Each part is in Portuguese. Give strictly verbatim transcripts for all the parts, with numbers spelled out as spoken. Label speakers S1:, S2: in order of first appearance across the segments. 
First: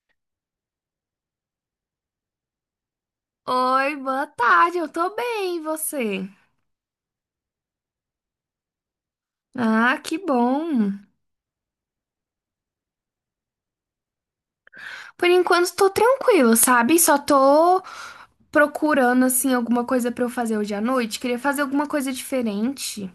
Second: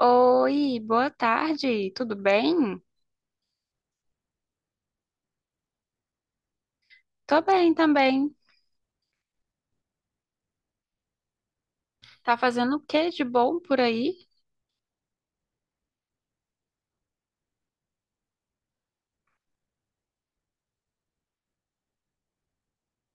S1: Oi, boa tarde, tudo bem?
S2: Oi, boa tarde, eu tô bem, e você?
S1: Tô bem também.
S2: Ah, que bom.
S1: Tá fazendo o que de bom por aí?
S2: Por enquanto tô tranquila, sabe? Só tô procurando assim alguma coisa pra eu fazer hoje à noite. Queria fazer alguma coisa diferente.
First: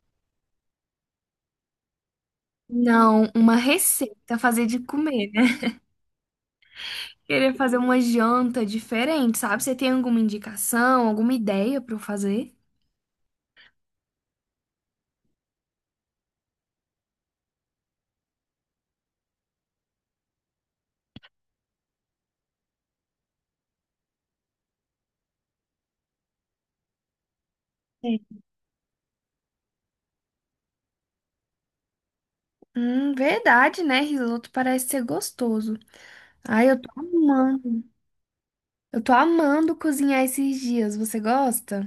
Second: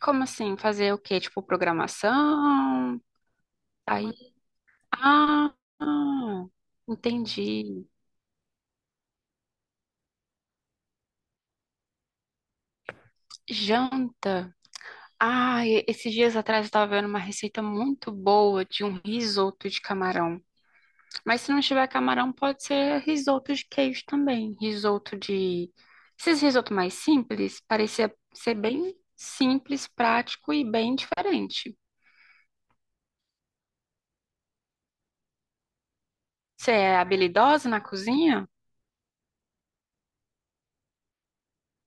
S1: Como assim? Fazer o que? Tipo, programação?
S2: Não, uma
S1: Aí.
S2: receita, fazer de comer,
S1: Ah,
S2: né?
S1: ah,
S2: Queria fazer
S1: entendi.
S2: uma janta diferente, sabe? Você tem alguma indicação, alguma ideia pra eu fazer?
S1: Janta. Ah, e- esses dias atrás eu tava vendo uma receita muito boa de um risoto de camarão. Mas se não tiver camarão, pode ser risoto de queijo também. Risoto de. Esses risoto mais simples, parecia
S2: Sim.
S1: ser bem simples, prático e bem diferente.
S2: Hum, verdade, né? Risoto parece ser gostoso. Ai,
S1: Você
S2: eu tô
S1: é habilidosa na
S2: amando.
S1: cozinha?
S2: Eu tô amando cozinhar esses dias. Você gosta?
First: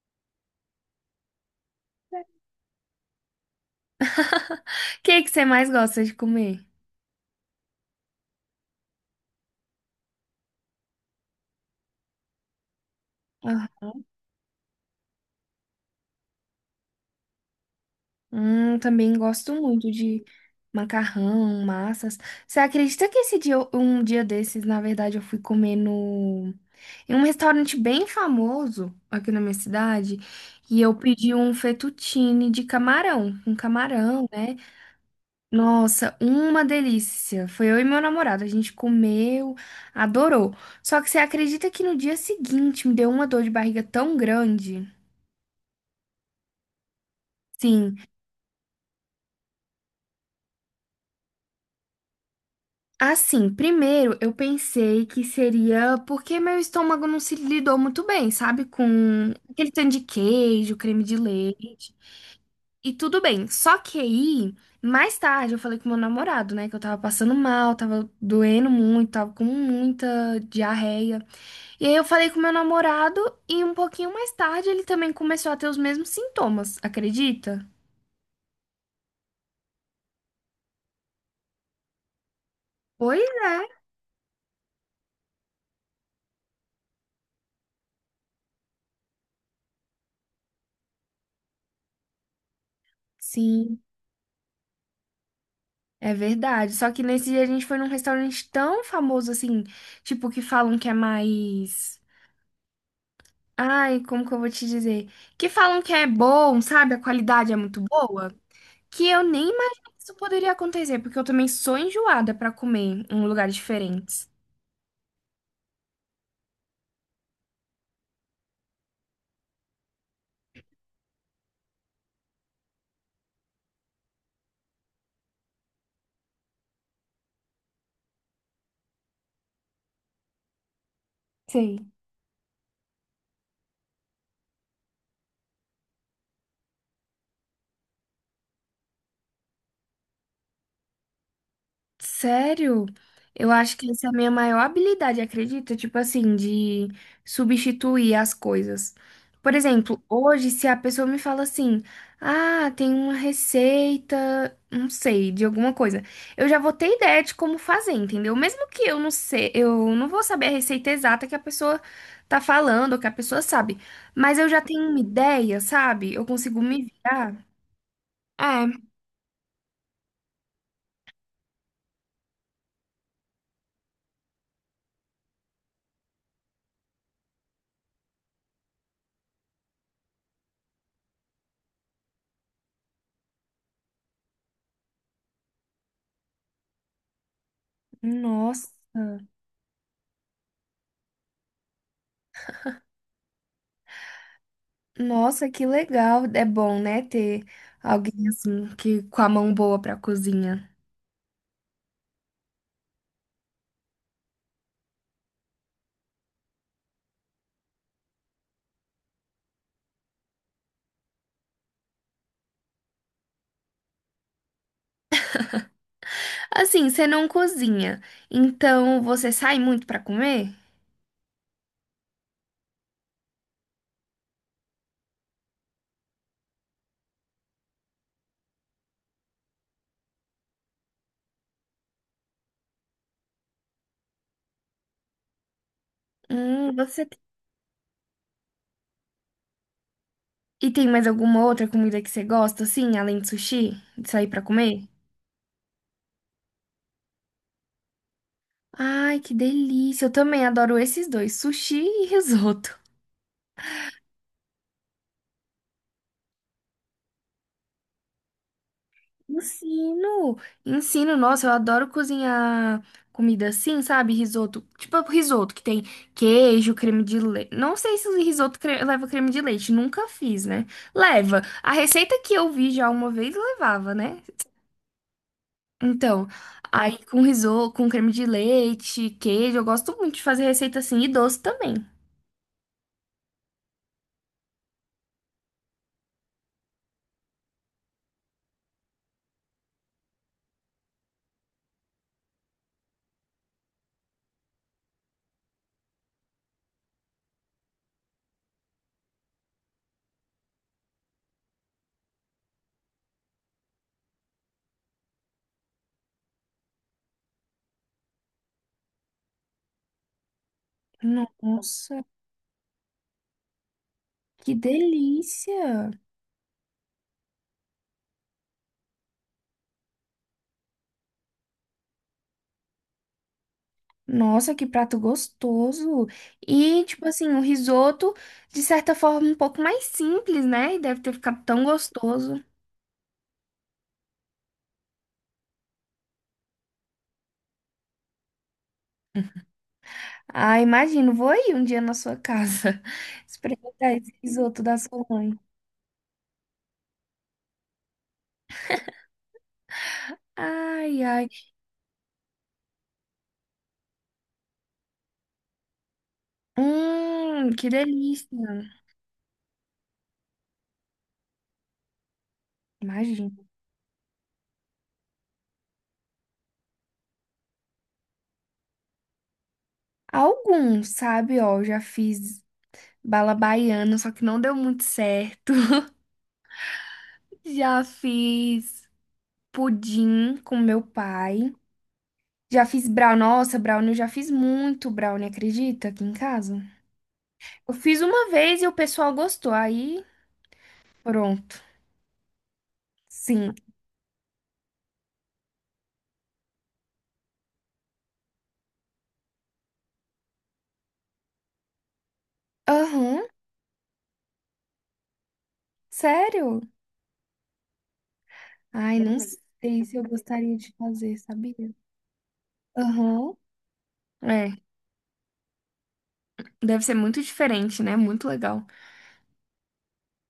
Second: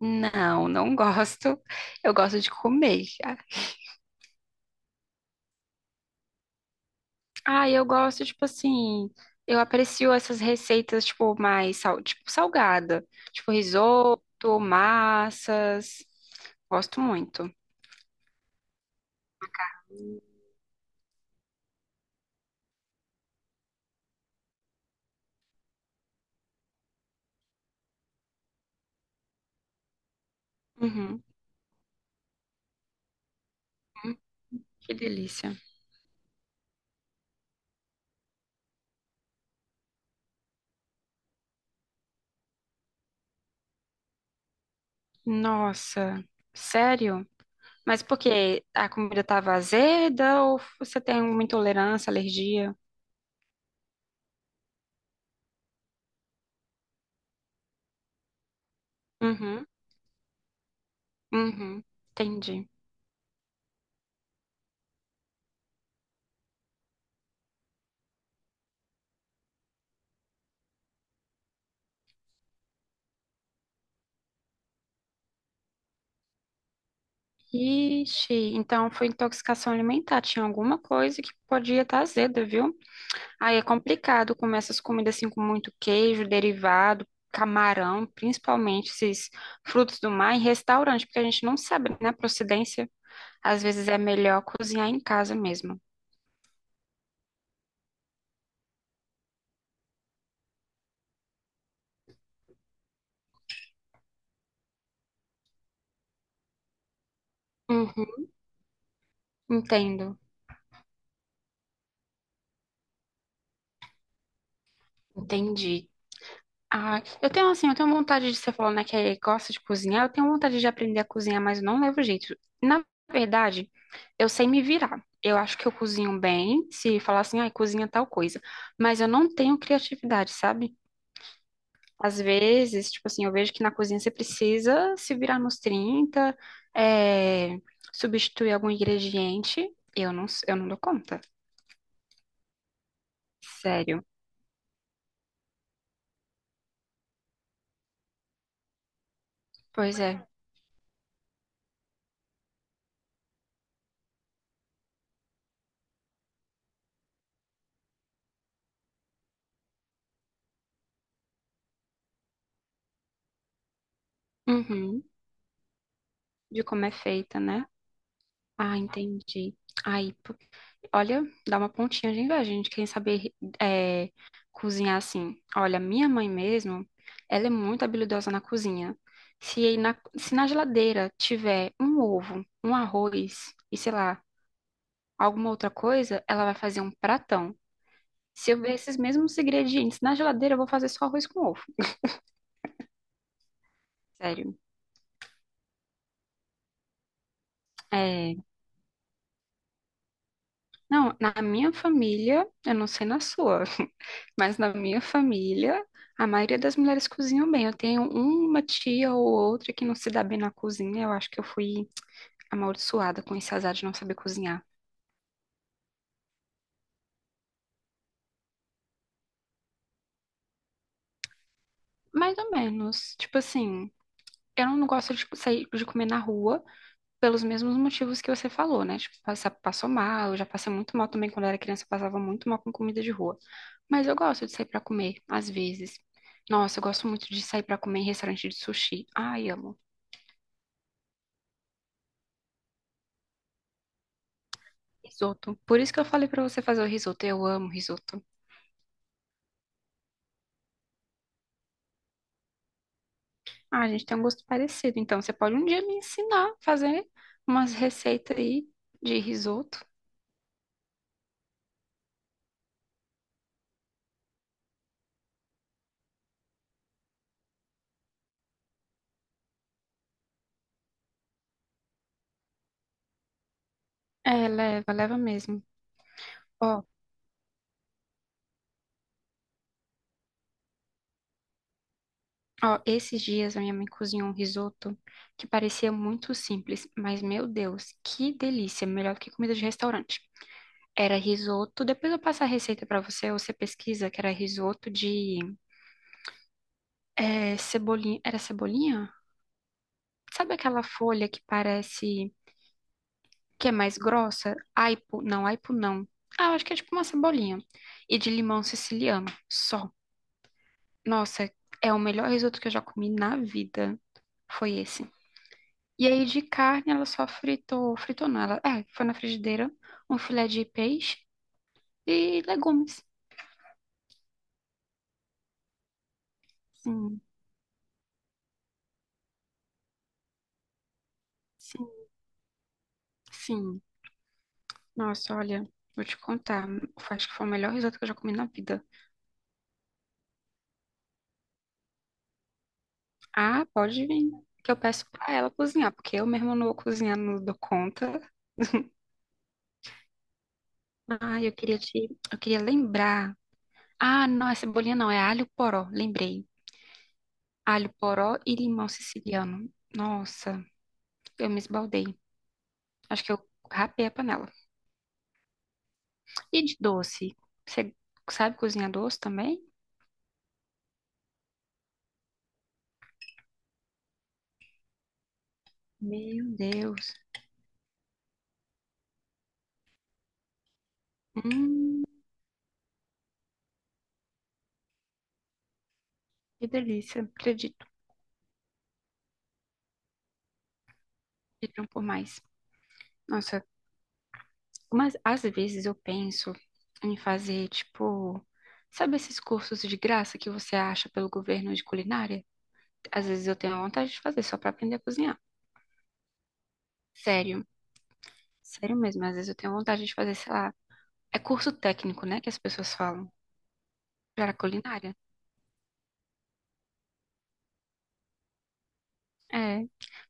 S1: Não, não gosto. Eu gosto de comer.
S2: O que que você mais gosta de comer?
S1: Ah, eu gosto, tipo assim. Eu aprecio essas receitas, tipo, mais sal... tipo, salgada. Tipo,
S2: Ah,
S1: risoto, massas. Gosto muito.
S2: hum, também gosto muito de macarrão, massas. Você acredita que esse dia, eu- um dia desses, na verdade, eu fui comer no em um restaurante bem famoso aqui na minha cidade e eu
S1: Uhum.
S2: pedi um fettuccine de camarão, um
S1: Hum,
S2: camarão, né?
S1: que delícia.
S2: Nossa, uma delícia. Foi eu e meu namorado, a gente comeu, adorou. Só que você acredita que no dia seguinte me deu uma dor de barriga tão grande?
S1: Nossa, sério?
S2: Sim.
S1: Mas por quê? A comida estava azeda ou você tem uma intolerância, alergia?
S2: Assim, primeiro eu pensei que seria porque meu estômago não se lidou muito bem, sabe? Com
S1: Uhum,
S2: aquele tanto de queijo, creme de
S1: uhum,
S2: leite
S1: entendi.
S2: e tudo bem. Só que aí, mais tarde, eu falei com meu namorado, né? Que eu tava passando mal, tava doendo muito, tava com muita diarreia. E aí eu falei com meu namorado e um pouquinho mais tarde ele também começou a ter os mesmos sintomas, acredita?
S1: Ixi, então foi intoxicação alimentar. Tinha alguma coisa que podia estar azeda, viu?
S2: Pois
S1: Aí
S2: é.
S1: é complicado comer essas comidas assim com muito queijo, derivado, camarão, principalmente esses frutos do mar em restaurante, porque a gente não sabe, né, a procedência. Às
S2: Sim.
S1: vezes é melhor cozinhar em casa mesmo.
S2: É verdade. Só que nesse dia a gente foi num restaurante tão famoso assim, tipo, que falam que é mais. Ai, como que eu vou te dizer? Que falam que é bom, sabe? A qualidade é muito
S1: Uhum,
S2: boa. Que eu nem imaginei que isso
S1: entendo.
S2: poderia acontecer, porque eu também sou enjoada pra comer em lugares diferentes.
S1: Entendi. Ah, eu tenho assim, eu tenho vontade de você falou, né, que gosta de cozinhar, eu tenho vontade de aprender a cozinhar, mas eu não levo jeito. Na verdade, eu sei me virar. Eu acho que eu cozinho bem, se falar assim, ai, cozinha tal coisa, mas eu não tenho criatividade, sabe?
S2: Sei.
S1: Às vezes, tipo assim, eu vejo que na cozinha você precisa se virar nos trinta, é, substituir algum ingrediente, eu não, eu não dou conta.
S2: Sério? Eu acho que
S1: Sério.
S2: essa é a minha maior habilidade, acredita? Tipo assim, de substituir as coisas. Por
S1: Pois
S2: exemplo,
S1: é.
S2: hoje, se a pessoa me fala assim, ah, tem uma receita, não sei, de alguma coisa, eu já vou ter ideia de como fazer, entendeu? Mesmo que eu não sei, eu não vou saber a receita exata que a pessoa tá falando, ou que a pessoa sabe, mas eu já tenho uma
S1: Uhum.
S2: ideia, sabe? Eu consigo
S1: De
S2: me
S1: como é
S2: virar.
S1: feita, né?
S2: É,
S1: Ah, entendi. Aí, olha, dá uma pontinha de inveja, gente, quem saber é, cozinhar assim. Olha, minha mãe mesmo, ela é muito habilidosa na cozinha. Se aí na, se na geladeira tiver um ovo, um arroz e sei lá, alguma outra coisa, ela vai fazer um pratão. Se eu
S2: nossa.
S1: ver esses mesmos ingredientes na geladeira, eu vou fazer só arroz com ovo. Sério.
S2: Nossa, que legal. É bom, né, ter alguém
S1: É,
S2: assim que com a mão boa pra cozinha.
S1: não, na minha família, eu não sei na sua. Mas na minha família, a maioria das mulheres cozinham bem. Eu tenho uma tia ou outra que não se dá bem na cozinha. Eu acho que eu fui amaldiçoada com esse azar de não saber cozinhar.
S2: Assim, você não cozinha, então você sai muito pra comer?
S1: Mais ou menos. Tipo assim, eu não gosto de sair de comer na rua pelos mesmos motivos que você falou, né? Tipo, passa- passou mal, eu já passei muito mal também quando eu era criança, eu passava muito mal com comida de rua. Mas eu gosto de sair pra comer, às vezes.
S2: Hum,
S1: Nossa, eu gosto
S2: você
S1: muito de sair pra comer em restaurante de sushi. Ai, amo.
S2: e tem mais alguma outra comida que você gosta assim, além de sushi, de sair pra comer?
S1: Risoto. Por isso que eu falei pra você fazer o risoto. Eu amo risoto.
S2: Ai, que delícia. Eu também adoro esses dois, sushi e risoto.
S1: Ah, a gente tem um gosto parecido. Então, você pode um dia me ensinar a fazer umas receitas aí de risoto.
S2: Ensino, ensino, nossa, eu adoro cozinhar comida assim, sabe? Risoto, tipo risoto que tem queijo, creme de leite. Não sei se o risoto cre- leva creme de leite, nunca fiz, né? Leva. A receita que eu vi já uma vez levava, né?
S1: É, leva, leva mesmo.
S2: Então,
S1: Ó,
S2: aí com risoto, com creme de leite, queijo, eu gosto muito de fazer receita assim e doce também.
S1: ó, esses dias a minha mãe cozinhou um risoto que parecia muito simples, mas meu Deus, que delícia! Melhor que comida de restaurante. Era risoto. Depois eu passo a receita pra você, ou você pesquisa que era risoto de é, cebolinha. Era cebolinha? Sabe aquela folha que parece que é mais grossa, aipo, não, aipo não. Ah, eu acho que é tipo uma cebolinha. E de limão siciliano, só. Nossa, é o
S2: Nossa,
S1: melhor risoto que eu já comi na vida.
S2: que
S1: Foi esse.
S2: delícia!
S1: E aí de carne ela só fritou, fritou não, ela, é, foi na frigideira, um filé de peixe e legumes.
S2: Nossa, que prato gostoso! E, tipo
S1: Sim,
S2: assim, o risoto, de certa forma, um pouco mais simples, né? E deve ter ficado tão
S1: sim,
S2: gostoso.
S1: sim. Nossa, olha, vou te contar, acho que foi o melhor risoto que eu já comi na vida.
S2: Ah, imagino, vou ir um dia na sua casa
S1: Ah,
S2: experimentar
S1: pode
S2: esse
S1: vir,
S2: risoto
S1: que
S2: da
S1: eu
S2: sua
S1: peço pra
S2: mãe.
S1: ela cozinhar, porque eu mesma não vou cozinhar, não dou conta.
S2: Ai, ai.
S1: Ah, eu queria te, eu queria lembrar. Ah, não, é cebolinha não, é alho poró, lembrei.
S2: Hum, que
S1: Alho poró e
S2: delícia!
S1: limão siciliano. Nossa, eu me esbaldei. Acho
S2: Imagino.
S1: que eu rapei a panela. E de doce? Você sabe cozinhar doce também?
S2: Alguns, sabe, ó, eu já fiz bala baiana, só que não deu muito certo.
S1: Meu Deus.
S2: Já fiz pudim com meu pai.
S1: Hum,
S2: Já fiz brownie. Nossa, brownie, eu já fiz muito brownie, acredita? Aqui em casa.
S1: que delícia.
S2: Eu
S1: Acredito,
S2: fiz uma vez e o pessoal gostou. Aí, pronto.
S1: pediram por mais.
S2: Sim.
S1: Nossa, mas às vezes eu penso em fazer, tipo, sabe esses cursos de graça que você acha pelo governo de culinária?
S2: Aham.
S1: Às vezes eu tenho vontade de fazer só pra aprender a cozinhar.
S2: Sério?
S1: Sério, sério
S2: Ai, não
S1: mesmo. Às vezes eu tenho
S2: sei se eu
S1: vontade de fazer, sei
S2: gostaria de
S1: lá,
S2: fazer,
S1: é curso
S2: sabia?
S1: técnico, né, que as pessoas falam
S2: Aham. É.
S1: para culinária.
S2: Deve ser muito diferente, né? Muito legal.
S1: É,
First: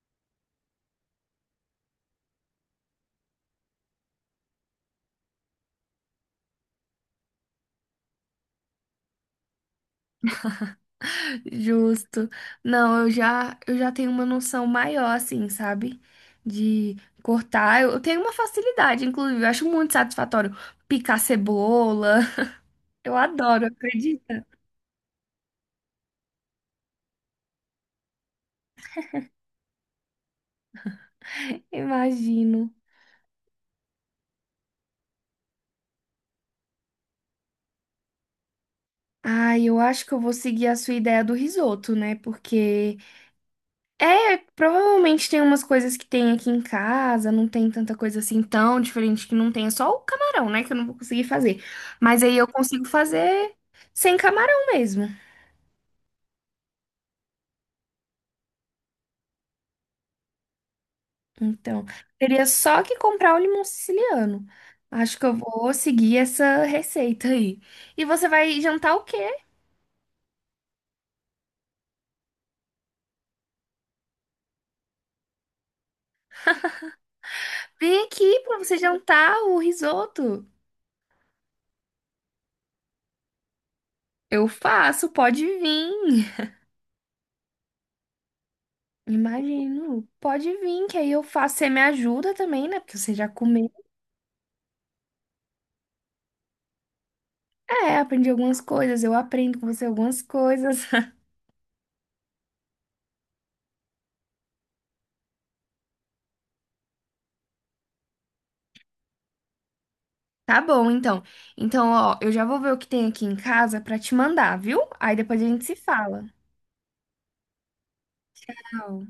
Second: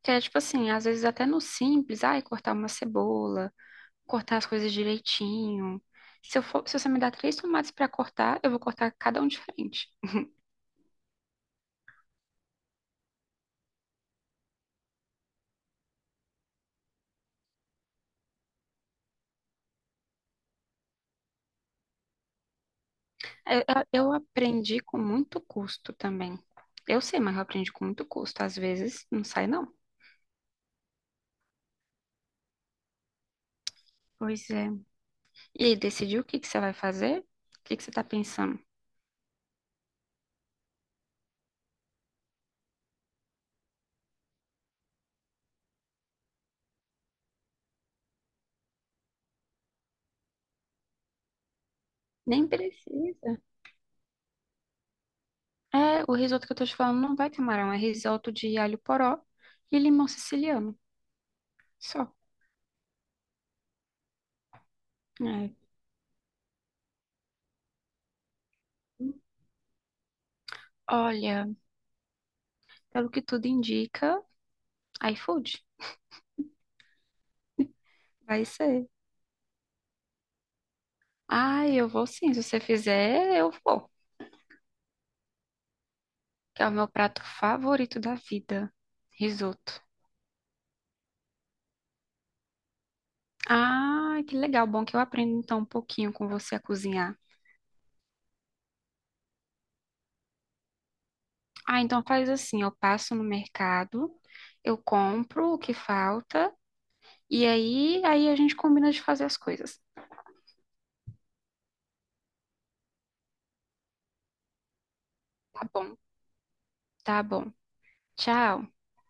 S1: que é tipo assim, às vezes até no simples, ai, cortar uma cebola, cortar as coisas direitinho. Se eu for, se você me dar três tomates pra cortar, eu vou cortar cada um diferente.
S2: Justo. Não, eu já, eu já tenho uma noção maior, assim, sabe? De cortar. Eu, eu tenho uma facilidade, inclusive. Eu acho muito satisfatório picar cebola. Eu
S1: É, Eu,
S2: adoro,
S1: eu
S2: acredita?
S1: aprendi com muito custo também. Eu sei, mas eu aprendi com muito custo. Às vezes não sai, não.
S2: Imagino.
S1: Pois é. E aí, decidiu o que que você vai fazer? O que que você tá pensando?
S2: Ah, eu acho que eu vou seguir a sua ideia do risoto, né? Porque é, provavelmente tem umas coisas que tem aqui em casa, não tem tanta coisa assim tão diferente que não tenha, só o camarão, né? Que eu não vou conseguir fazer. Mas aí eu
S1: Nem
S2: consigo
S1: precisa.
S2: fazer sem camarão mesmo.
S1: É, o risoto que eu tô te falando não vai ter camarão, é risoto de alho poró e limão siciliano.
S2: Então,
S1: Só.
S2: teria só que comprar o limão siciliano. Acho que eu
S1: É.
S2: vou seguir essa receita aí. E você vai jantar o quê?
S1: Olha, pelo que tudo indica, iFood.
S2: Vem aqui
S1: Vai
S2: pra você
S1: ser.
S2: jantar o risoto.
S1: Ah, eu vou sim. Se você fizer, eu vou.
S2: Eu faço, pode vir.
S1: Que é o meu prato favorito da vida. Risoto.
S2: Imagino. Pode vir, que aí eu faço. Você me ajuda também, né? Porque você já comeu.
S1: Ah, que legal. Bom que eu aprendo então um pouquinho com você a cozinhar.
S2: É, aprendi algumas coisas, eu aprendo com você algumas coisas.
S1: Ah, então faz assim, eu passo no mercado, eu compro o que falta. E aí, aí a gente combina de fazer as coisas.
S2: Tá bom, então. Então, ó, eu já vou ver o que tem aqui em casa pra te mandar, viu? Aí depois a
S1: Tá
S2: gente se
S1: bom,
S2: fala.
S1: tá bom. Tchau.
S2: Tchau.